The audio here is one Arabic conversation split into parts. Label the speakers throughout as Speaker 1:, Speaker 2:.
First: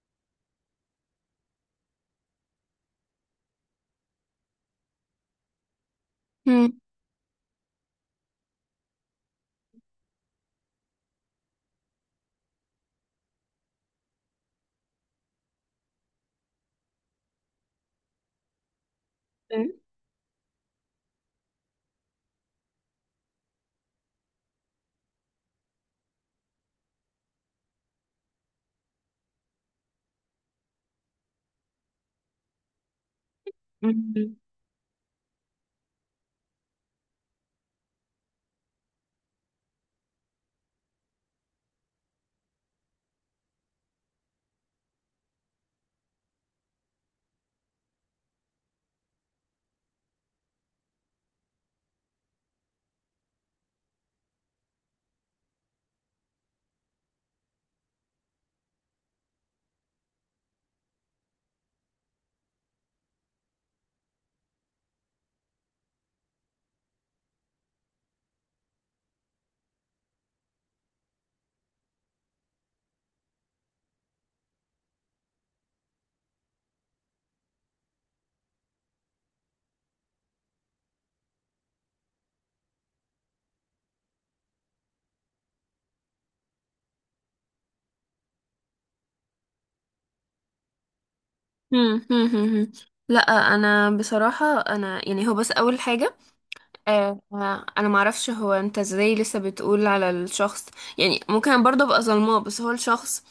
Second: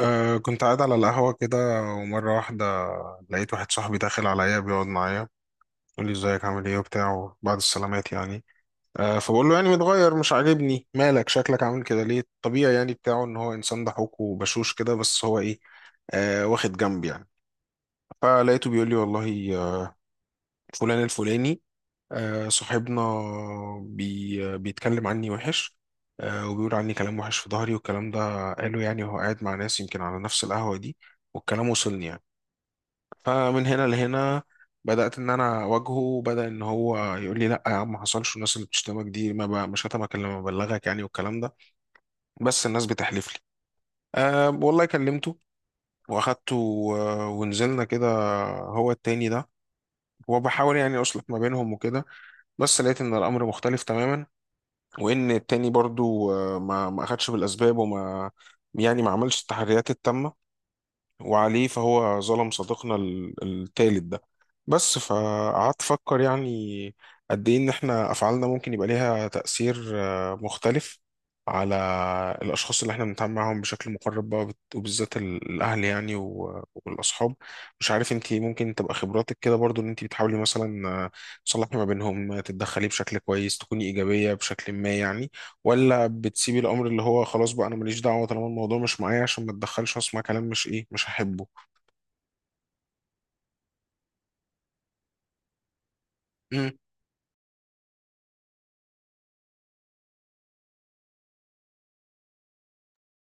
Speaker 1: كنت قاعد على القهوة كده، ومرة واحدة لقيت واحد صاحبي داخل عليا بيقعد معايا، يقول لي ازيك عامل ايه
Speaker 2: مم.
Speaker 1: وبتاع بعد السلامات يعني. فبقول له يعني متغير مش عاجبني، مالك شكلك عامل كده ليه؟ طبيعي يعني بتاعه ان هو انسان ضحوك وبشوش كده، بس هو ايه؟ واخد جنب يعني. فلقيته بيقول لي والله،
Speaker 2: مم.
Speaker 1: فلان الفلاني، صاحبنا، بي آه، بيتكلم عني وحش. وبيقول عني كلام وحش في ظهري، والكلام ده قاله يعني وهو قاعد مع ناس يمكن على نفس القهوة دي، والكلام وصلني يعني. فمن هنا
Speaker 2: مم.
Speaker 1: لهنا بدأت إن أنا أواجهه، وبدأ إن هو يقول لي لأ يا عم ما حصلش، والناس اللي بتشتمك دي ما ب- مش هتمك إلا لما أبلغك يعني والكلام ده. بس الناس بتحلف لي، والله كلمته وأخدته، ونزلنا كده، هو التاني ده، وبحاول يعني أصلح ما بينهم وكده. بس لقيت إن الأمر مختلف تماما، وإن التاني برضو ما أخدش بالأسباب، يعني ما عملش التحريات التامة، وعليه فهو ظلم صديقنا التالت ده. بس فقعدت أفكر يعني قد إيه إن إحنا أفعالنا ممكن يبقى ليها تأثير مختلف على الأشخاص اللي إحنا بنتعامل معاهم بشكل مقرب بقى، وبالذات الأهل يعني، والأصحاب. مش عارف أنت، ممكن تبقى خبراتك كده برضو إن أنت بتحاولي مثلا تصلحي ما بينهم، تتدخلي بشكل كويس، تكوني إيجابية بشكل ما يعني، ولا بتسيبي الامر اللي هو خلاص بقى انا ماليش دعوه طالما الموضوع مش معايا عشان ما اتدخلش واسمع كلام مش ايه مش هحبه؟
Speaker 2: مم. مم. لا. انا بصراحه انا يعني هو بس اول حاجه.
Speaker 1: مم.
Speaker 2: انا ما اعرفش هو انت ازاي لسه بتقول على الشخص. يعني ممكن برضه ابقى ظلماه، بس هو الشخص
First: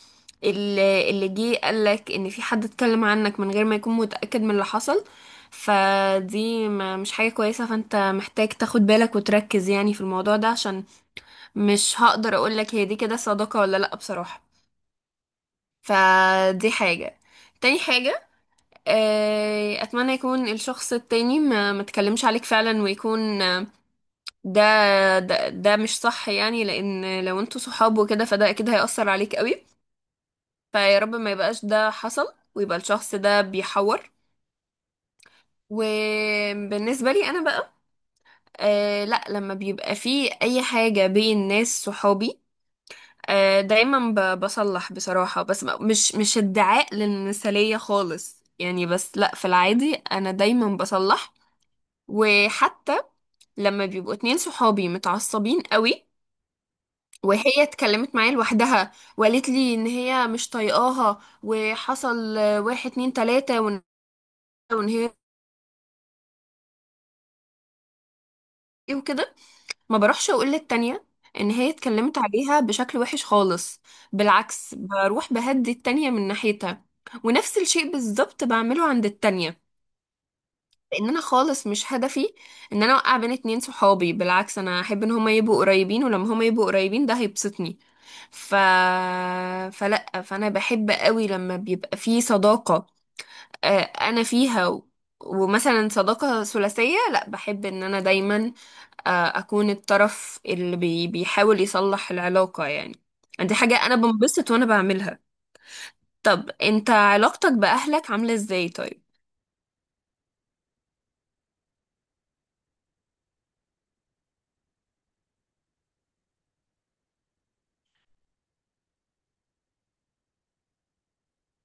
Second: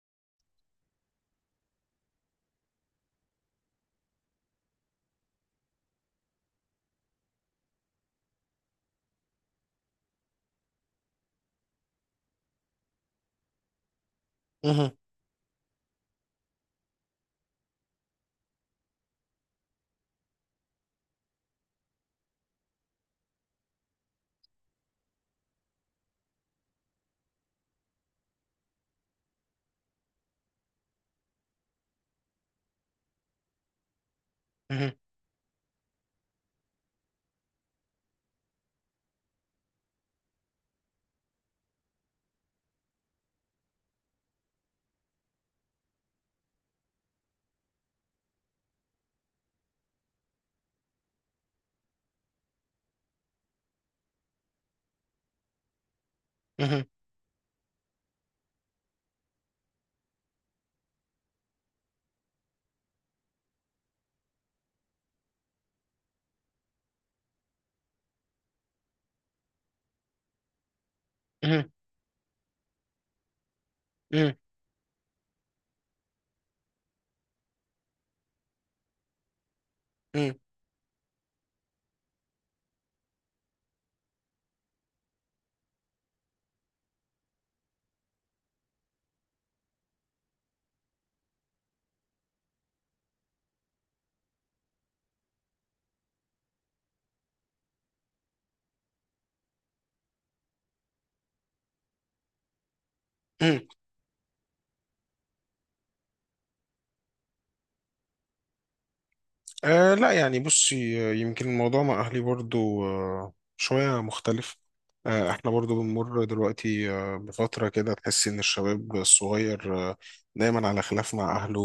Speaker 2: اللي جه قالك ان في حد اتكلم عنك من غير ما يكون متاكد من اللي حصل. فدي ما مش حاجه كويسه. فانت محتاج تاخد بالك وتركز يعني في الموضوع ده، عشان مش هقدر اقولك هي دي كده صداقه ولا لا، بصراحه.
Speaker 1: مهم.
Speaker 2: فدي حاجه. تاني حاجه، اتمنى يكون الشخص التاني ما تكلمش عليك فعلا، ويكون ده ده مش صح، يعني لان لو انتوا صحاب وكده فده اكيد هيأثر عليك قوي. فيا رب ما يبقاش ده حصل ويبقى الشخص ده بيحور.
Speaker 1: مهم.
Speaker 2: وبالنسبة لي انا بقى، لا، لما بيبقى فيه اي حاجة بين ناس صحابي دايما بصلح بصراحة، بس مش ادعاء للمثالية خالص يعني، بس لا، في العادي انا دايما بصلح. وحتى لما بيبقوا اتنين صحابي متعصبين قوي
Speaker 1: مهم.
Speaker 2: وهي اتكلمت معايا لوحدها وقالت لي ان هي مش طايقاها وحصل واحد اتنين تلاتة، وإن هي ايه وكده، ما بروحش اقول للتانية ان
Speaker 1: مهم.
Speaker 2: هي اتكلمت عليها بشكل وحش خالص. بالعكس، بروح بهدي التانية من ناحيتها، ونفس الشيء بالظبط بعمله عند التانية.
Speaker 1: مهم.
Speaker 2: لان انا خالص مش هدفي ان انا اوقع بين اتنين صحابي، بالعكس انا احب ان هما يبقوا قريبين، ولما هما يبقوا قريبين ده هيبسطني. ف فلا، فانا بحب قوي لما بيبقى في صداقة انا فيها. ومثلا صداقة ثلاثية، لا، بحب ان انا دايما آه، اكون الطرف اللي بيحاول يصلح العلاقة يعني. دي
Speaker 1: مهم.
Speaker 2: حاجة انا بنبسط وانا بعملها. طب انت علاقتك بأهلك عاملة ازاي، طيب؟
Speaker 1: لا يعني بصي، يمكن الموضوع مع أهلي برضو شوية مختلف. احنا برضو بنمر دلوقتي بفترة كده، تحس إن الشباب الصغير دايما على خلاف مع أهله.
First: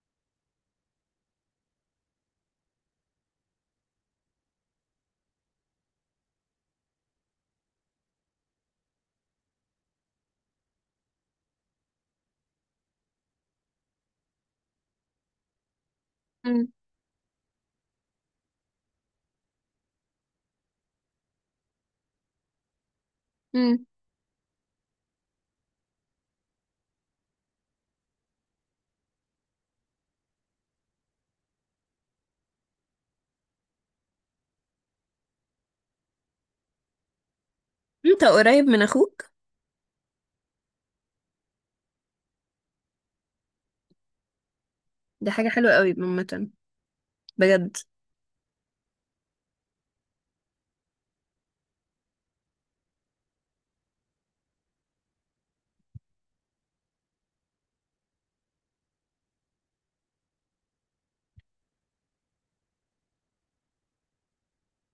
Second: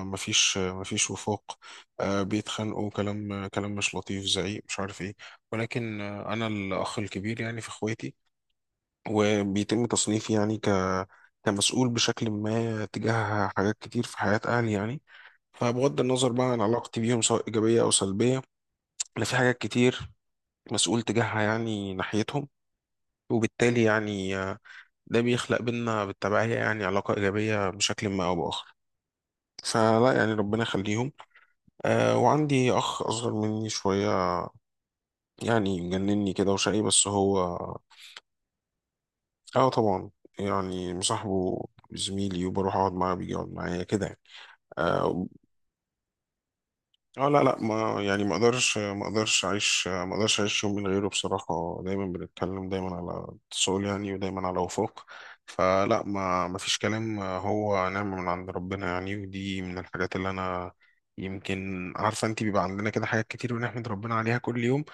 Speaker 1: مفيش مفيش وفاق. بيتخانقوا كلام كلام مش لطيف، زعيق، مش عارف إيه. ولكن أنا الأخ الكبير يعني في إخواتي، وبيتم تصنيفي يعني كمسؤول بشكل ما تجاه حاجات كتير في حياة أهلي يعني. فبغض النظر بقى عن
Speaker 2: مم.
Speaker 1: علاقتي بيهم، سواء إيجابية أو سلبية، أنا في حاجات كتير مسؤول تجاهها يعني ناحيتهم. وبالتالي
Speaker 2: مم.
Speaker 1: يعني ده بيخلق بينا بالتبعية يعني علاقة إيجابية بشكل ما أو بآخر. فلا يعني ربنا يخليهم. وعندي أخ أصغر مني شوية، يعني مجنني كده وشقي بس هو،
Speaker 2: انت قريب من اخوك؟
Speaker 1: اه طبعا، يعني مصاحبه، زميلي، وبروح أقعد معاه بيجي يقعد معايا كده يعني، آه،
Speaker 2: دي حاجة حلوة قوي عامة.
Speaker 1: اه لا لا،
Speaker 2: بجد.
Speaker 1: ما اقدرش اعيش يوم من غيره بصراحة. دايما بنتكلم، دايما على اتصال يعني، ودايما على وفاق. فلا، ما فيش كلام، هو نعمة من عند ربنا يعني. ودي من الحاجات اللي انا، يمكن عارفة انت، بيبقى عندنا كده حاجات كتير بنحمد ربنا عليها كل يوم.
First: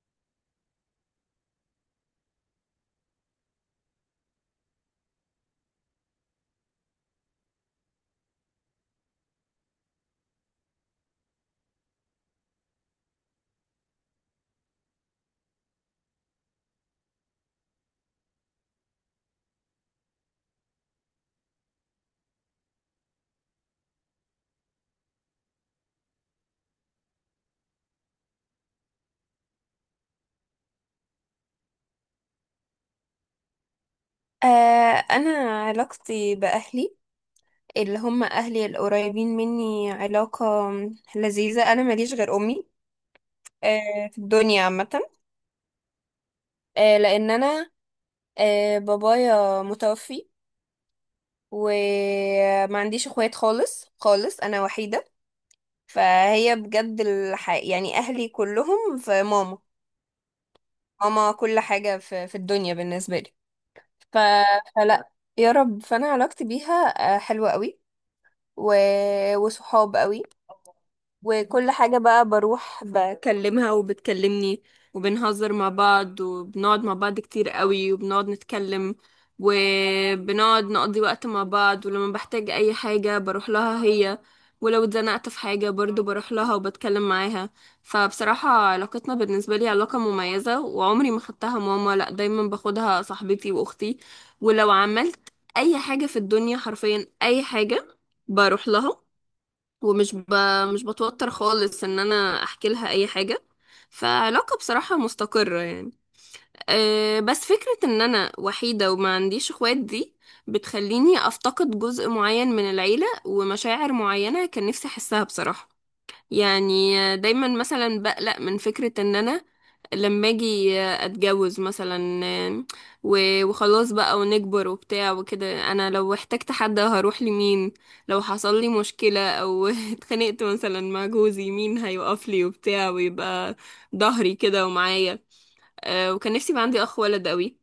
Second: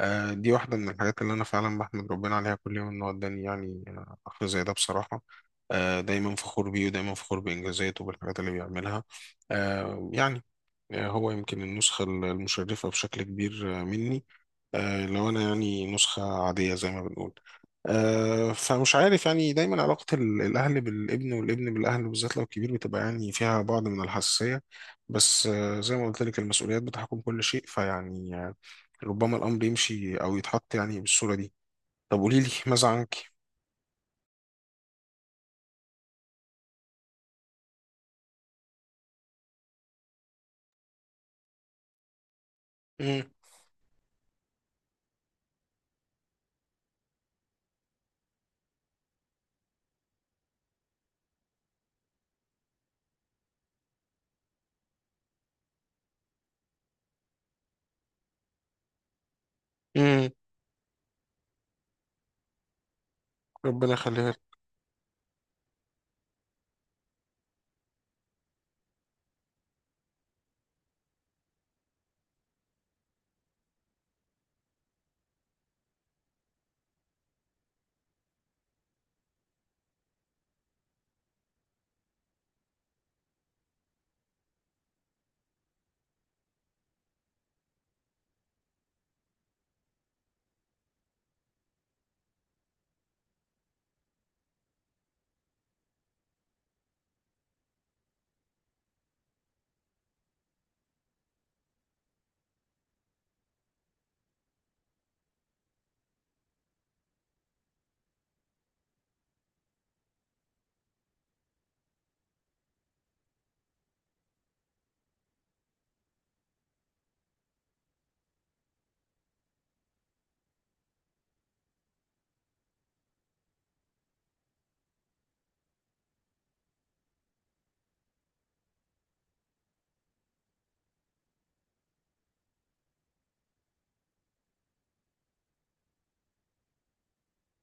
Speaker 1: دي واحدة من الحاجات اللي انا فعلا بحمد ربنا عليها كل يوم، انه اداني يعني اخ زي ده بصراحة. دايما فخور بيه، ودايما فخور بإنجازاته وبالحاجات اللي بيعملها. يعني هو يمكن النسخة المشرفة بشكل كبير مني. لو أنا يعني نسخة عادية زي ما بنقول. فمش عارف يعني، دايما علاقة الأهل بالابن، والابن بالأهل، بالذات لو كبير، بتبقى يعني فيها بعض من الحساسية. بس زي ما قلت لك، المسؤوليات بتحكم كل شيء. فيعني ربما الأمر يمشي أو يتحط يعني بالصورة دي. طب قولي لي، ماذا عنك؟
Speaker 2: آه انا علاقتي باهلي اللي هم اهلي القريبين مني، علاقة لذيذة. انا ماليش غير امي
Speaker 1: مم.
Speaker 2: في الدنيا عامة، لان انا بابايا متوفي، وما عنديش اخوات خالص خالص. انا وحيدة، فهي بجد الح... يعني اهلي كلهم في ماما.
Speaker 1: مم.
Speaker 2: ماما كل حاجة في الدنيا بالنسبة لي.
Speaker 1: ربنا
Speaker 2: ف...
Speaker 1: يخليها
Speaker 2: فلا، يا رب، فانا علاقتي بيها حلوة قوي، و... وصحاب قوي. وكل حاجة بقى بروح بكلمها وبتكلمني، وبنهزر مع بعض وبنقعد مع بعض كتير قوي وبنقعد نتكلم، وبنقعد نقضي وقت مع بعض، ولما بحتاج أي حاجة بروح لها هي، ولو اتزنقت في حاجة برضو بروح لها وبتكلم معاها. فبصراحة علاقتنا بالنسبة لي علاقة مميزة، وعمري ما خدتها ماما، لأ، دايما باخدها صاحبتي وأختي. ولو عملت أي حاجة في الدنيا، حرفيا أي حاجة، بروح لها، ومش ب... مش بتوتر خالص ان انا احكي لها اي حاجة. فعلاقة بصراحة مستقرة يعني. بس فكرة ان انا وحيدة وما عنديش اخوات دي بتخليني افتقد جزء معين من العيلة ومشاعر معينة كان نفسي احسها بصراحة. يعني دايما مثلا بقلق من فكرة ان انا لما اجي اتجوز مثلا، وخلاص بقى ونكبر وبتاع وكده، انا لو احتجت حد هروح لمين؟ لو حصل لي مشكلة او اتخانقت مثلا مع جوزي، مين هيقف لي وبتاع ويبقى ظهري كده ومعايا؟ وكان نفسي يبقى عندي اخ ولد قوي،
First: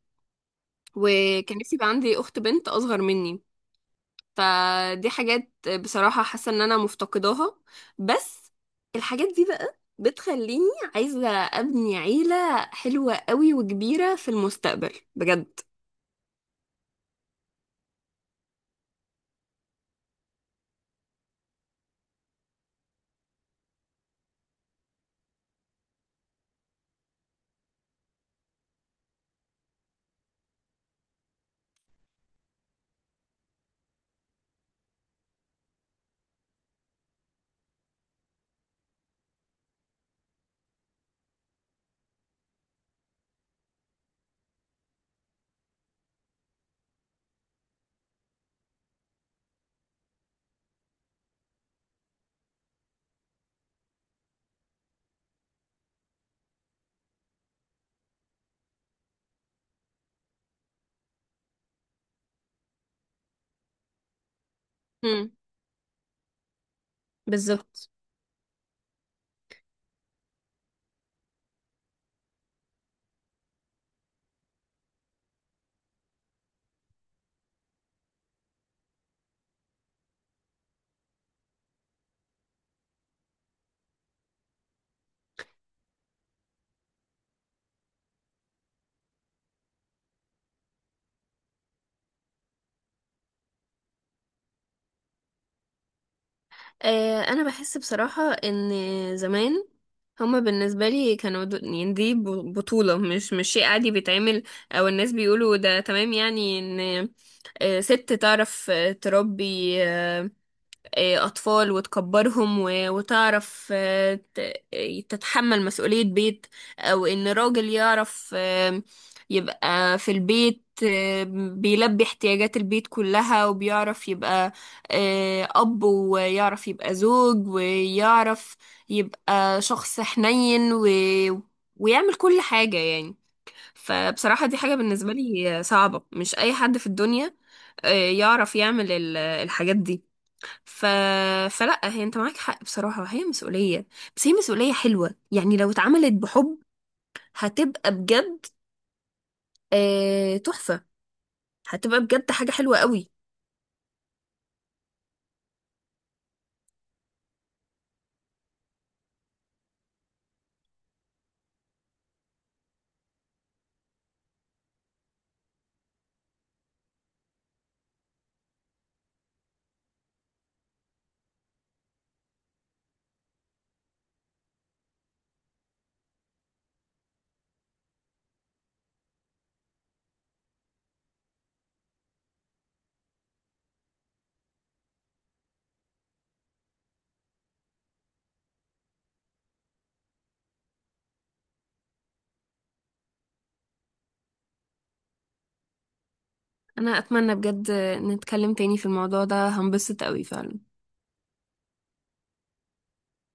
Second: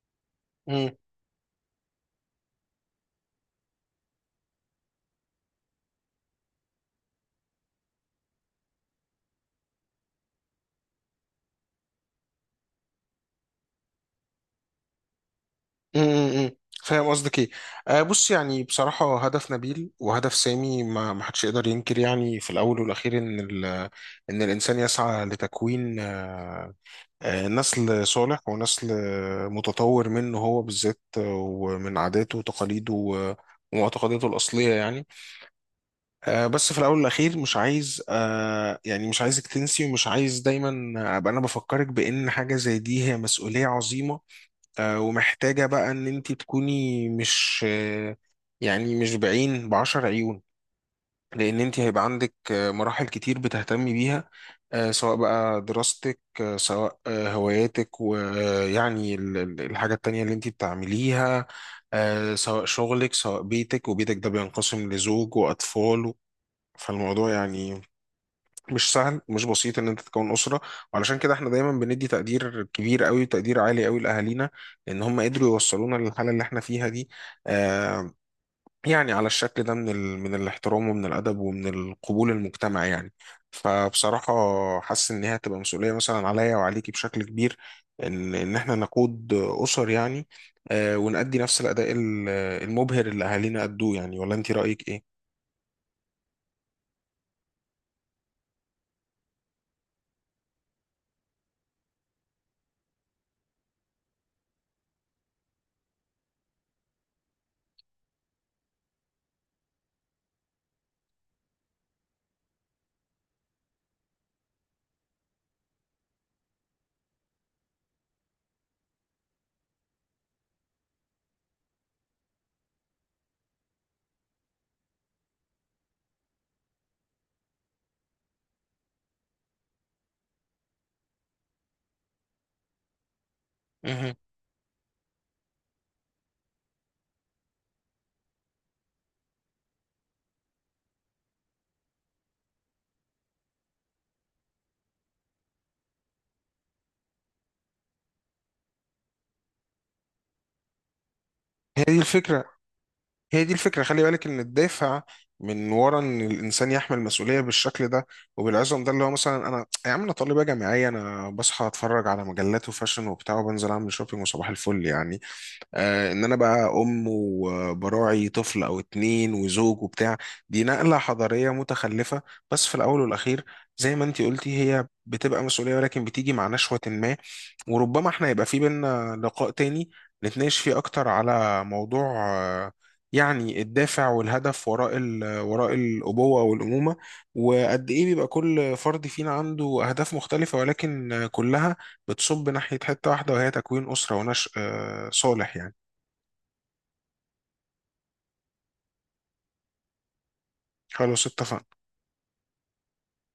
Speaker 1: لك.
Speaker 2: وكان نفسي يبقى عندي اخت بنت اصغر مني. فدي حاجات بصراحة حاسة ان انا مفتقداها. بس الحاجات دي بقى بتخليني عايزة ابني عيلة حلوة قوي وكبيرة في المستقبل، بجد.
Speaker 1: امم فاهم قصدك ايه. بص يعني بصراحة، هدف نبيل وهدف سامي، ما حدش يقدر ينكر يعني في الأول والأخير إن إن الإنسان يسعى لتكوين نسل صالح ونسل متطور منه هو بالذات، ومن عاداته وتقاليده ومعتقداته الأصلية يعني. بس في الأول والأخير مش عايز، يعني مش عايزك تنسي، ومش عايز دايما أبقى أنا بفكرك بإن حاجة زي دي هي مسؤولية عظيمة. ومحتاجة بقى ان انت تكوني مش يعني مش بعين، بعشر عيون. لان انت هيبقى عندك مراحل كتير بتهتمي بيها، سواء بقى دراستك، سواء هواياتك، ويعني الحاجة التانية اللي انت بتعمليها، سواء شغلك، سواء بيتك، وبيتك ده بينقسم
Speaker 2: مم.
Speaker 1: لزوج واطفال. فالموضوع يعني
Speaker 2: بالظبط.
Speaker 1: مش سهل، مش بسيط ان انت تكون اسره. وعلشان كده احنا دايما بندي تقدير كبير قوي، وتقدير عالي قوي لاهالينا، ان هم قدروا يوصلونا للحاله اللي احنا فيها دي. آه يعني على الشكل ده من من الاحترام، ومن الادب، ومن القبول المجتمع يعني. فبصراحه حاسس ان هي هتبقى مسؤوليه مثلا عليا وعليكي بشكل كبير، ان احنا نقود اسر يعني. ونأدي نفس الاداء المبهر اللي اهالينا ادوه يعني. ولا انت رايك ايه؟
Speaker 2: انا بحس بصراحة ان زمان هما بالنسبة لي كانوا يعني دي بطولة، مش شيء عادي بيتعمل او الناس بيقولوا ده تمام، يعني ان ست تعرف تربي أطفال وتكبرهم، وتعرف تتحمل مسؤولية بيت، أو إن راجل يعرف يبقى في البيت، بيلبي احتياجات البيت كلها، وبيعرف يبقى أب، ويعرف يبقى زوج، ويعرف يبقى شخص حنين، و... ويعمل كل حاجة يعني.
Speaker 1: مهم.
Speaker 2: فبصراحة دي حاجة بالنسبة لي صعبة، مش أي حد في الدنيا يعرف يعمل الحاجات دي. ف... فلا، هي انت معاك حق بصراحة، هي مسؤولية. بس هي مسؤولية حلوة يعني، لو اتعملت بحب هتبقى بجد تحفة.
Speaker 1: هي دي
Speaker 2: هتبقى بجد
Speaker 1: الفكرة،
Speaker 2: حاجة حلوة قوي.
Speaker 1: هي دي الفكرة. خلي بالك إن الدافع من ورا إن الإنسان يحمل مسؤولية بالشكل ده وبالعزم ده، اللي هو مثلا أنا يا عم، أنا طالبة جامعية، أنا بصحى أتفرج على مجلات وفاشن وبتاع، وبنزل أعمل شوبينج، وصباح الفل يعني. ان انا بقى ام وبراعي طفل او اتنين وزوج وبتاع، دي نقلة حضارية متخلفة. بس في الاول والاخير، زي ما انتي قلتي، هي بتبقى مسؤولية، ولكن بتيجي مع نشوة ما. وربما احنا يبقى في بينا لقاء تاني نتناقش فيه اكتر على موضوع يعني الدافع والهدف وراء وراء الأبوة والأمومة، وقد إيه بيبقى كل فرد فينا عنده أهداف مختلفة، ولكن كلها بتصب ناحية حتة واحدة، وهي تكوين أسرة ونشء صالح يعني.
Speaker 2: انا اتمنى بجد نتكلم تاني في الموضوع ده، هنبسط قوي فعلا.
Speaker 1: خلاص اتفقنا.